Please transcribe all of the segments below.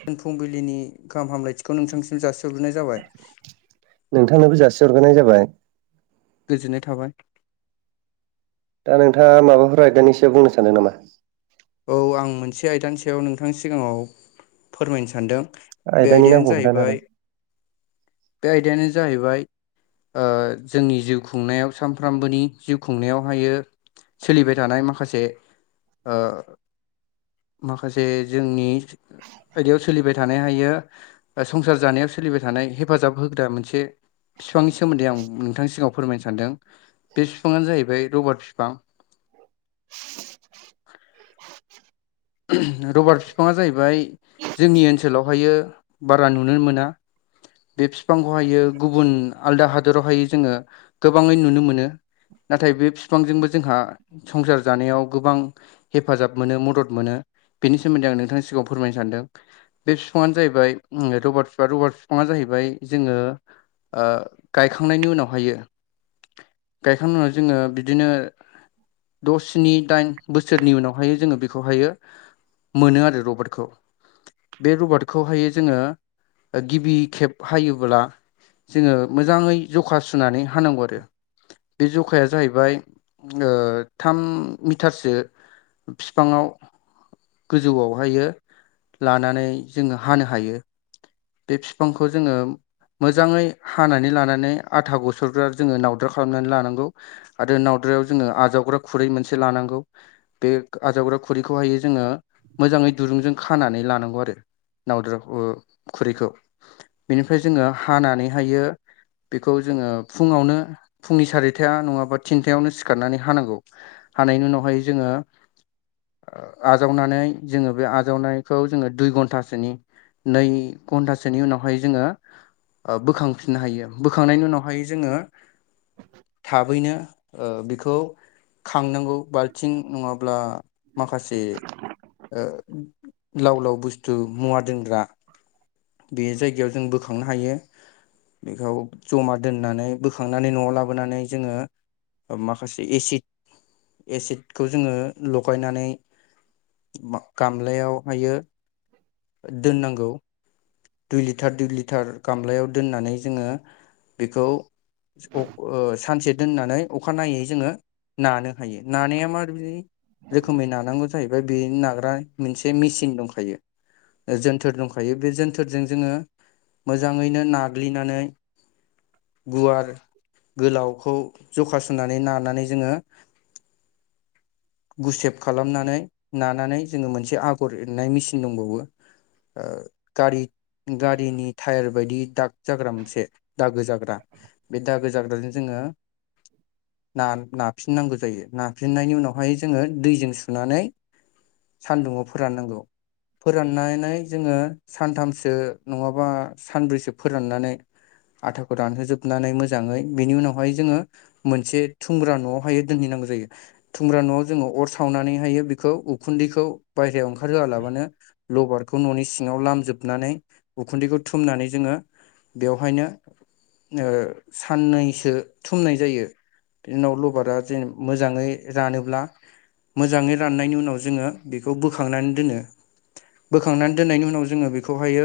जोन फुंबिलिनि गाहाम हामलायथिखौ नोंथांसिम जासिहरग्रोनाय जाबाय। नोंथांनोबो जासिहरग्रोनाय जाबाय। गोजोननाय थाबाय। दा नोंथाङा माबाफोर आयदानि सायाव बुंनो सानदों नामा? औ आं मोनसे आयदानि सायाव नोंथांनि सिगाङाव फोरमायनो सानदों। बे आयदानि आयदायानो नामखौ खोन्थानो जाहैबाय हागोन बे आयदायानो जाहैबाय ओ जोंनि जिउ खुंनायाव सानफ्रोमबोनि जिउ खुंनायावहायो सोलिबाय थानाय माखासे ओ माखासे जोंनि आयदायाव सोलिबाय थानाय हायो संसार जानायाव सोलि बाय थानाय हेफाजाब होग्रा मोनसे फिफांनि सोमोन्दै आं नोंथांनि सिगांङाव फोरमायनो सानदों बे बिफाङानो जाहैबाय रबार फि फां। रबार फिंफाङा जाहैबाय जोंनि ओनसोलावहायो बारा नुनो मोना। बे फिंफांखौहायो गुबुन आलदा हादोरावहाय जोंङो गोबांङै नुनो मोनो। नाथाय बे बिफांजोंबो जोंहा संसार जानायाव गोबां हेफाजाब मोनो मदद मोनो। बेनि सोमोन्दै आं नोंथांनि सिगाङाव फोरमायनो सानदों बे फिफाङानो जाहैबाय रबार फिफां रबार फिफाङा जाहै आमफाय जोङो ओ गायखांनायनि उनावहायो गायखांनाय उनाव जोंङो बिदिनो द स्नि दाइन बोसोरनि उनावहायो जोङो बे खौहायो मोनो आरो रबाटखौ बे रबारखौहायो जोङो गिबि खेब हायोब्ला जोंङो मोजाङै जखा सुनानै हानांगौ आरो। बे जखाया जाहैबाय ओ थाम मिटारसो फि फाङाव गोजौआवहायो लानानै जोंङो हानो हायो। बे फिफांखौ जोङो मोजाङै हानानै लानानै आथा गुसरग्रा जोङो नावद्रा खालामनानै लानांगौ आरो नावद्रायाव जोङो आजावग्रा खुरै मोनसे लानां गौ बे आजावग्रा खुरिखौहायो जोङो मोजाङै दुरुंजों खानानै लानांगौ आरो। नावद्राखौ खुरैखौ बिनिफ्राय जोङो हानानैहायो बेखौ जोङो फुंङावनो फुंनि सारिथाया नङाबा थिनथायावनो सिखारनानै हानांगौ हानायनि उनावहाय जोङो आजावनानै जोङो बे आजावनायखौ जोङो दुइ घन्टासोनि नै घन्टासोनि उनावहाय जोङो ओ बोखांफिननो हायो बोखांनायनि उनावहाय जोङो थाबैनो ओ बेखौ खांनांगौ बालथिं नङाब्ला माखासे ओ लाव लाव बुस्थु मुवा दोनग्रा बे जायगायाव जों बोखांनो हायो। बेखौ जमा दोननानै बोखांनानै न'आव लाबोनानै जोङो माखासे एसिड एसिडखौ जोङो लगायनानै मा गामलायावहायो दोननांगौ। दुइ लिटार दुइ लिटार गामलायाव दोननानै जोंङो बेखौ स ओ सानसे दोननानै अखानाययै जोङो नानो हायो नानाया मारै रोखोमै नानांगौ जाहैबाय बे नाग्रा मोनसे मेचिन दंखायो। जोनथोर दंखायो बे जोनथोरजों जोङो मोजाङैनो नाग्लिनानै गुवार गोलावखौ जखा सुनानै नारनानै जोङो गुसेब खालामनानै नानानै जोङो मोनसे आगर एरनाय मेसिन दंबावो ओ गारि गारिनि टायार बायदि दाग जाग्रा मोनसे दागो जाग्रा बे दागो जाग्राजों जोंङो ना नाफिननांगौ जायो नाफिननायनि उनावहाय जोंङो दैजों सुनानै सानदुंआव फोराननांगौ फोराननानै जोंङो सानथामसो नंङाबा सानब्रैसो फोराननानै आटाखौ रानहोजोबनानै मोजांङै बेनि उनावहाय जोंङो मोनसे थुमग्रा न'आवहायो दोनहैनांगौ जायो थुमग्रा न'आव जोंङो अर सावनानैहाय बे खौ उखुन्दैखौ बाहेरायाव ओंखारहोआलाबानो लबारखौ ननि सिंआव लाम जोबनानै उखुन्दैखौ थुमनानै जोंङो बेवहायनो ओ साननैसो थुमनाय जायो बिनि उनाव लबारा जेन मोजांङै रानोब्ला मोजांङै राननायनि उनाव जोंङो बेखौ बोखांनानै दोनो बोखांनानै दोननायनि उनाव जोंङो बेखौहायो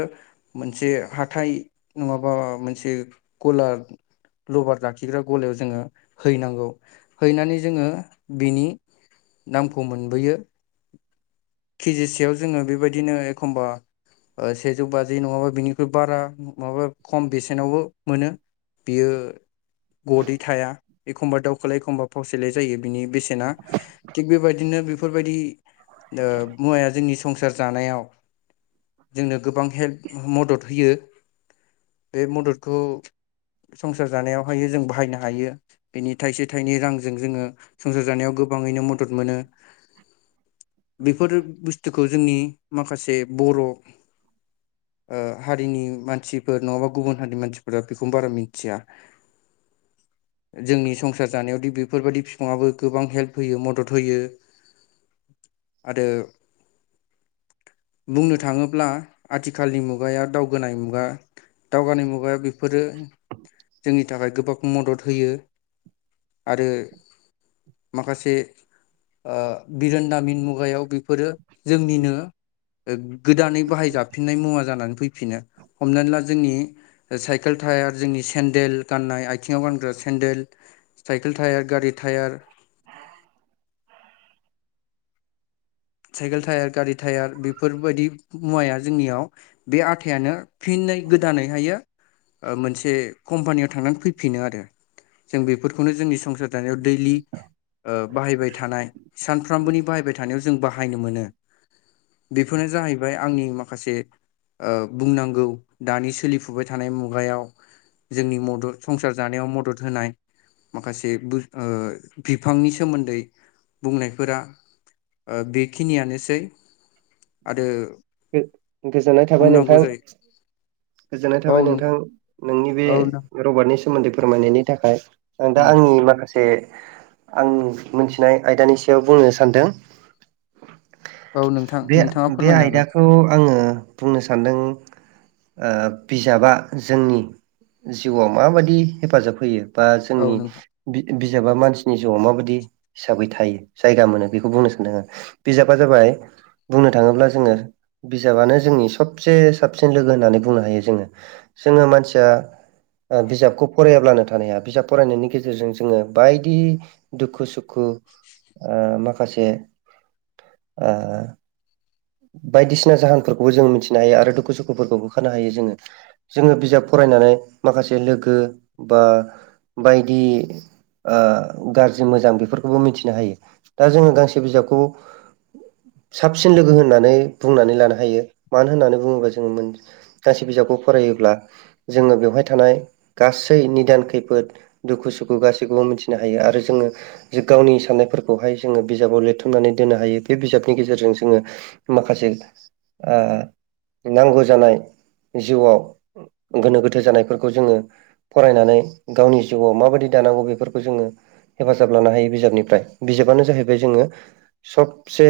मोनसे हाथाय नंङाबा मोनसे ग'ला लबार लाखिग्रा गलायाव जोंङो हैनांगौ हैनानै जोंङो बिनि नामखौ मोनबोयो केजिसेयाव जोंङो बेबायदिनो एखमबा ओ सेजौ बाजि नंङाबा बिनिख्रुइ बारा माबा खम बेसेनावबो मोनो। बियो गदै थाया। एखमबा दावउखोलाय एखमबा फावसयलाय जायो बिनि बेसेना थिग बेबायदिनो बेफोरबायदि ओ मुवाया जोंनि संसार जानायाव जोंनो गोबां हेल्प मदद होयो बे मददखौ संसार जानायावहायो जों बाहायनो हायो बेनि थाइसे थाइनै रांजों जोंङो संसार जानायाव गो गोबांङैनो मदद मोनो। बेफोर बुस्थुखौ जोंनि माखासे बर' ओ हारिनि मानसिफोर नंङाबा गुबुन हारिनि मानसिफोरा बेखौनो बारा मिथिया। [unintelligible] जोंनि संसार जानायावदि बेफोरबायाददि बिफांङआबो गोबां हेल्प होयो मदद होयो। आरो बुंनो थांङोब्ला आथिखालनि मुगाया दावगोनाय मुगा दावगानाय मुगाया बेफोरो जोंनि थाखाय गोबां मदद होयो। आरो माखासे ओ बिरोनदामिन मुगायाव बेफोरो जोंनिनो गोदानै बाहाय जाफिननाय मुवा जानानै फैफिनो हमनानै ला जोंनि साइकेल टायार जोंनि सेेनदेल गाननाय आथिंआव गानग्रा सेन्देल साइकेल टायार गारि टायार साइकेल टायार गारि टायार बेफोरबायदि मुवाया जोंनियाव बे आथायानो फिन नै गोदानैहायो ओ मोनसे कम्पानियाव थांनानै फैफिनो आरो। जों बेफोरखौनो जोंनि संसार जानायाव दैलि ओ बाहायबाय थानाय सानफ्रोमबोनि बाहायबाय थानायाव जों बाहायनो मोनो। बेफोरनो जाहैबाय आंनि माखासे ओ बुंनांगौ दानि सोलिफुबाय थानाय मुगायाव जोंनि मदद संसार जानायाव मदद होनाय माखासे बुज ओ बिफांनि सोमोन्दै बुंनायफोरा ओ बेखिनियानोसै आरो गो-गोजोननाय थाबाय नोंथां। बुंनांगौ जायो गोजोननाय थाबाय नोंथां नोंनि बे औ नों रबारनि सोमोन्दै फोरमायनायनि थाखाय आं दा आंनि माखासे आंनि मोनथिनाय आयदानि सायाव बुंनो सानदों औ नोंथां बे नोंथाङा बे फोरमायनो हागोन आयदाखौ आंङो बुंनो सानदों ओ बिजाबा जोंनि जिउआव माबायदि हेफाजाब होयो। बा जोंनि औ नोंथां बि-बिजाबा मानसि नि जिउआव माबायदि हिसाबै थायो जायगा मोनो बेखौ बुंनो सान्दों आंङो। बिजाबा जाबाय बुंनो थांङोब्ला जोंङो बिजाबानो जोंनि सबसे साबसिन लोगो होननानै बुंनो हायो जोङो जोङो मानसिया ओ बिजाबखौ फरायाब्लानो थानो हाया बिजाब फरायनायनि गेजेरजों जोङो बायदि दुखु सुखु ओ माखासे ओ बायदिसिना जाहोनफोरखौबो जोङो मिथिनो हायो आरो दुखु सुखुफोरखौबो होखारनो हायो जोङो जोङो बिजाब फराय नानै माखासे लोगो बा बायदि ओ गारजि मोजां बेफोरखौबो मिथिनो हायो दा जोङो गांसे बिजाबखौ साबसिन लोगो होन नानै बुंनानै लानो हायो मानो होननानै बुङोबा जो मोन गांसे बिजाबखौ फरायोब्ला जोङो बेवहाय थानाय गासै निदान खैफोद दुखु सुखु गासैखौबो मिथिनो हायो आरो जोङो जे गावनि साननायफोरखौहाय जोङो बिजाबाव लिरथुमनानै दोननो हायो बे बिजाबनि गेजेरजों जोङो माखासे ओ नांगौ जानाय जिउआव गोनो गोथो जानायफोरखौ जोङो फरायनानै गावनि जिउआव माबादि दानांगौ बेफोरखौ जोङो हेफाजाब लानो हायो बिजाबनिफ्राय बिजाबानो जाहैबाय जोङो सबसे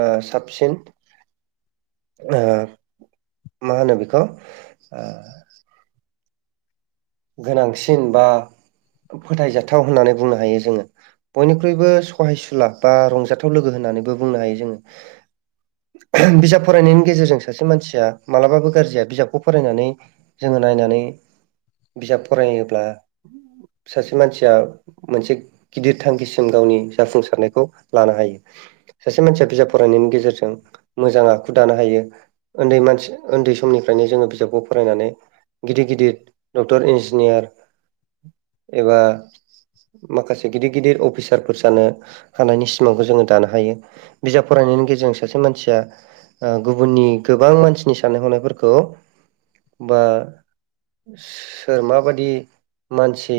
ओ साबसिन ओ मा होनो बेखौ [unintelligible] गोनांसिन बा फोथायजाथाव होननानै बुंनो हायो जोङो बयनिख्रुइबो सहायसुला बा रंजाथाव लोगो होन नानै बुंनो हायो जोङो [unintelligible] बिजाब फरायनायनि गेजेरजों सासे मानसिया मालाबाबो गारजि जाया बिजाबखौ फरायनानै जोङो नायनानै बिजाब फरायोब्ला सासे मानसिया मोनसे गिदिर थांखिसिम गावनि जाफुंसारनायखौ लानो हायो सासे मानसिया बिजाब फरायनायनि गेजेरजों मोजां आखु दानो हायो ओन्दै मानसि ओन दै समनिफ्रायनो जोङो बिजाबखौ फरायनानै गिदिर गिदिर डक्टर इन्जिनियार एबा माखासे गिदिर गिदिर अफिसारफोर जानो हानायनि सिमांखौ जोङो दानो हायो बिजाब फराय नायनि गेजेरजों सासे मानसिया ओ गुबुननि गोबां मानसिनि साननाय हनायफोरखौ बा सोर माबादि मानसि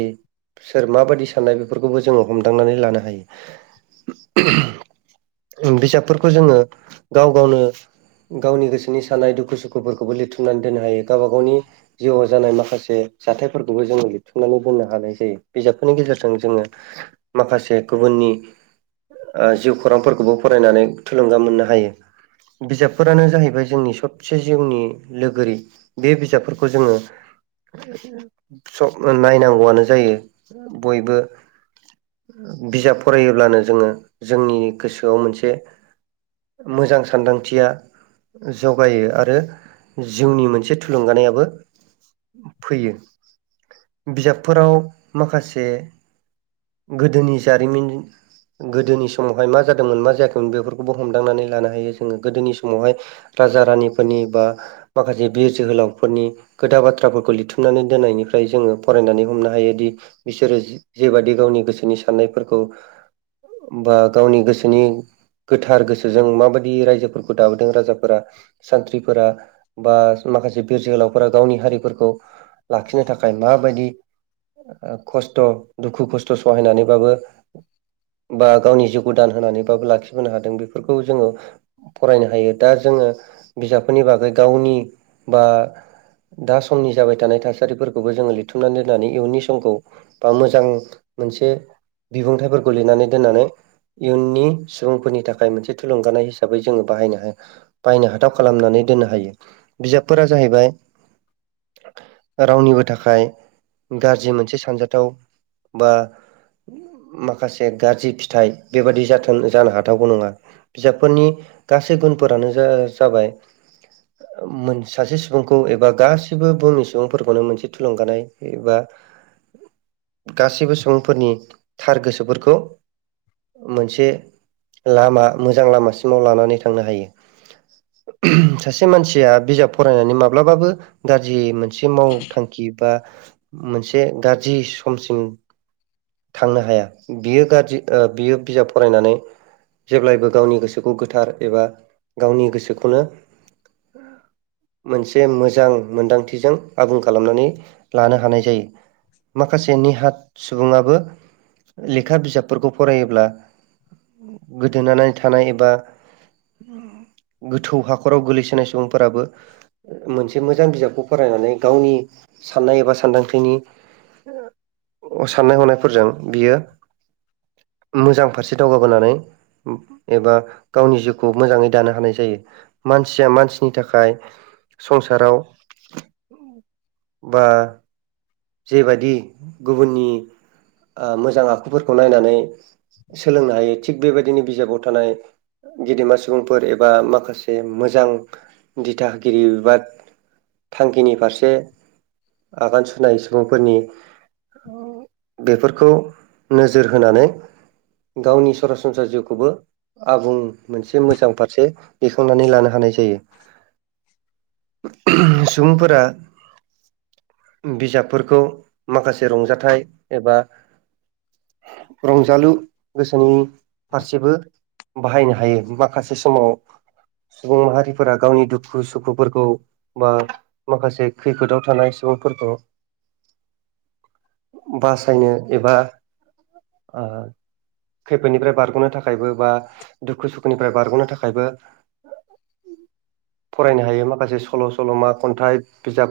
सोर माबादि साननाय बेफोरखौबो जोङो हमदांनानै लानो हायो [unintelligible] बिजाबफोरखौ जोङो गाव गावनो गावनि गोसोनि साननाय दुखु सुखुफोरखौबो लिरथुमनानै दोननो हायो गाबा गावनि जिउआ जानाय माखासे जथायफोरखौबो जोङो लिरथुमनानै बुंनो हानाय जायो बिजाबफोरनि गेजेरजों जोङो माखासे गुबुननि ओ जिउ खुरांफोरखौबो फरायनानै थुलुंगा मोननो हायो बिजाबफोरानो जाहैबाय जोंनि सबसे जिउनि लोगोरि बे बिजाबफोरखौ जोङो [unintelligible] सब नायनांगौआनो जायो बयबो [unintelligible] बिजाब फरायोब्लानो जोङो जोंनि गोसोआव मोनसे मोजां सानदांथिया [unintelligible] जौगायो आरो जिउनि मोनसे थुलुंगानायाबो फैयो बिजाबफोराव माखासे गोदोनि जारिमिन गोदोनि समावहाय मा जादोंमोन मा जायाखैमोन बेफोरखौबो हमदांनानै लानो हायो जोङो गोदोनि समावहाय [unintelligible] राजा रानिफोरनि बा माखासे बिर जोहोलावफोरनि खोथा बा थ्राफोरखौ लिरथुमनानै दोननायनिफ्राय जोङो फरायनानै हमनो हायोदि बिसोरो जि जिबादि गावनि गोसोनि साननायफोरखौ बा गावनि गोसोनि गोथार गोसो जों माबादि रायजोफोरखौ दाबोदों राजाफोरा सानथ्रिफोरा बा माखासे बिर जोहोलावफोरा गावनि हारिफोरखौ लाखिनो थाखाय माबायदि ओ खस्थ' दुखु खस्थ' सहायनानैबाबो बा गावनि जिउखौ दान होनानैबाबो लाखिबोनो हादों बिफोरखौ जोङो फरायनो हायो दा जो ङो बिजाबफोरनि बागै गावनि बा दा समनि जाबाय थानाय थासारिफोरखौबो जोङो लिरथुमनानै दोननानै इयुननि समखौ बा मोजां मोनसे बिबुंथायफोरखौ लिरनानै दोननानै इयुननि सुबुंफोरनि थाखाय मोनसे थुलुंगानाय हिसाबै जोङो बाहायनो बाहायनो हाथाव खालामनानै दोननो हायो बिजाबफोरा जाहैबाय [inaudible] रावनिबो थाखाय गाज्रि मोनसे सानजाथाव बा माखासे गाज्रि फिथाइ बेबायादि जाथों जानो हाथावगौ नङा बिजाबफोरनि गासै गुनफोरानो जा जाबाय मोन सासे सुबुंखौ एबा गा सिबो बुहुमनि सुबुंफोरखौनो मोनसे थुलुंगानाय एबा गासैबो सुबुंफोरनि थार गोसोफोरखौ मोनसे लामा मोजां लामासिमाव लानानै थांनो हायो सासे मानसिया बिजाब फरायनानै माब्लाबाबो गाज्रि मोनसे मावथांखि बा मोनसे गाज्रि समसिम थांनो हाया बियो गाज्रि बियो बिजाब फरायनानै जेब्लायबो गावनि गोसोखौ गोथार एबा गावनि गोसोखौनो मोनसे मोजां मोनदांथिजों आबुं खालामनानै लानो हानाय जायो माखासे निहाथ सुबुङाबो लेखा बिजाबफोरखौ फरायोब्ला गोदोनानै थानाय एबा गोथौ हाखराव गोलैसोनाय सुबुंफोराबो मोनसे मो मोजां बिजाबखौ फरायनानै गावनि साननाय एबा सानदांथिनि साननाय हनायफोरजों बियो मोजां फारसे दावगाबोनानै एबा गावनि जिउखौ मोजाङै दानो हानाय जायो मानसिया मानसिनि थाखाय संसाराव बा जेबायदि गुबुननि ओ मोजां आखुफोरखौ नायनानै सोलोंनो हायो थिग बेबायदिनो बिजाबाव थानाय गेदेमा सुबुंफोर एबा माखासे मोजां दिथाहोगिरि बिबाद थांखिनि फारसे आगान सुरनाय सुबुंफोरनि बेफोरखौ नोजोर होनानै गावनि सरासनस्रा जिउखौबो आबुं मोनसे मोजां फारसे दैखांनानै लानो हानाय जायो ओहम सुबुंफोरा बिजाबफोरखौ माखासे रंजाथाइ एबा रंजालु गोसोनि फारसेबो बाहायनो हायो माखासे समाव सुबुं माहारिफोरा गावनि दुखु सुखुफोरखौ बा माखासे खैफोदाव थानाय सुबुंफोरखौ बासायनो एबा खैफोदनिफ्राय बारग'नो थाखायबो बा दुखु सुखुनिफ्राय बारग'नो थाखायबो फरायनो हायो माखासे सल' सल'मा खन्थाइ बिजाब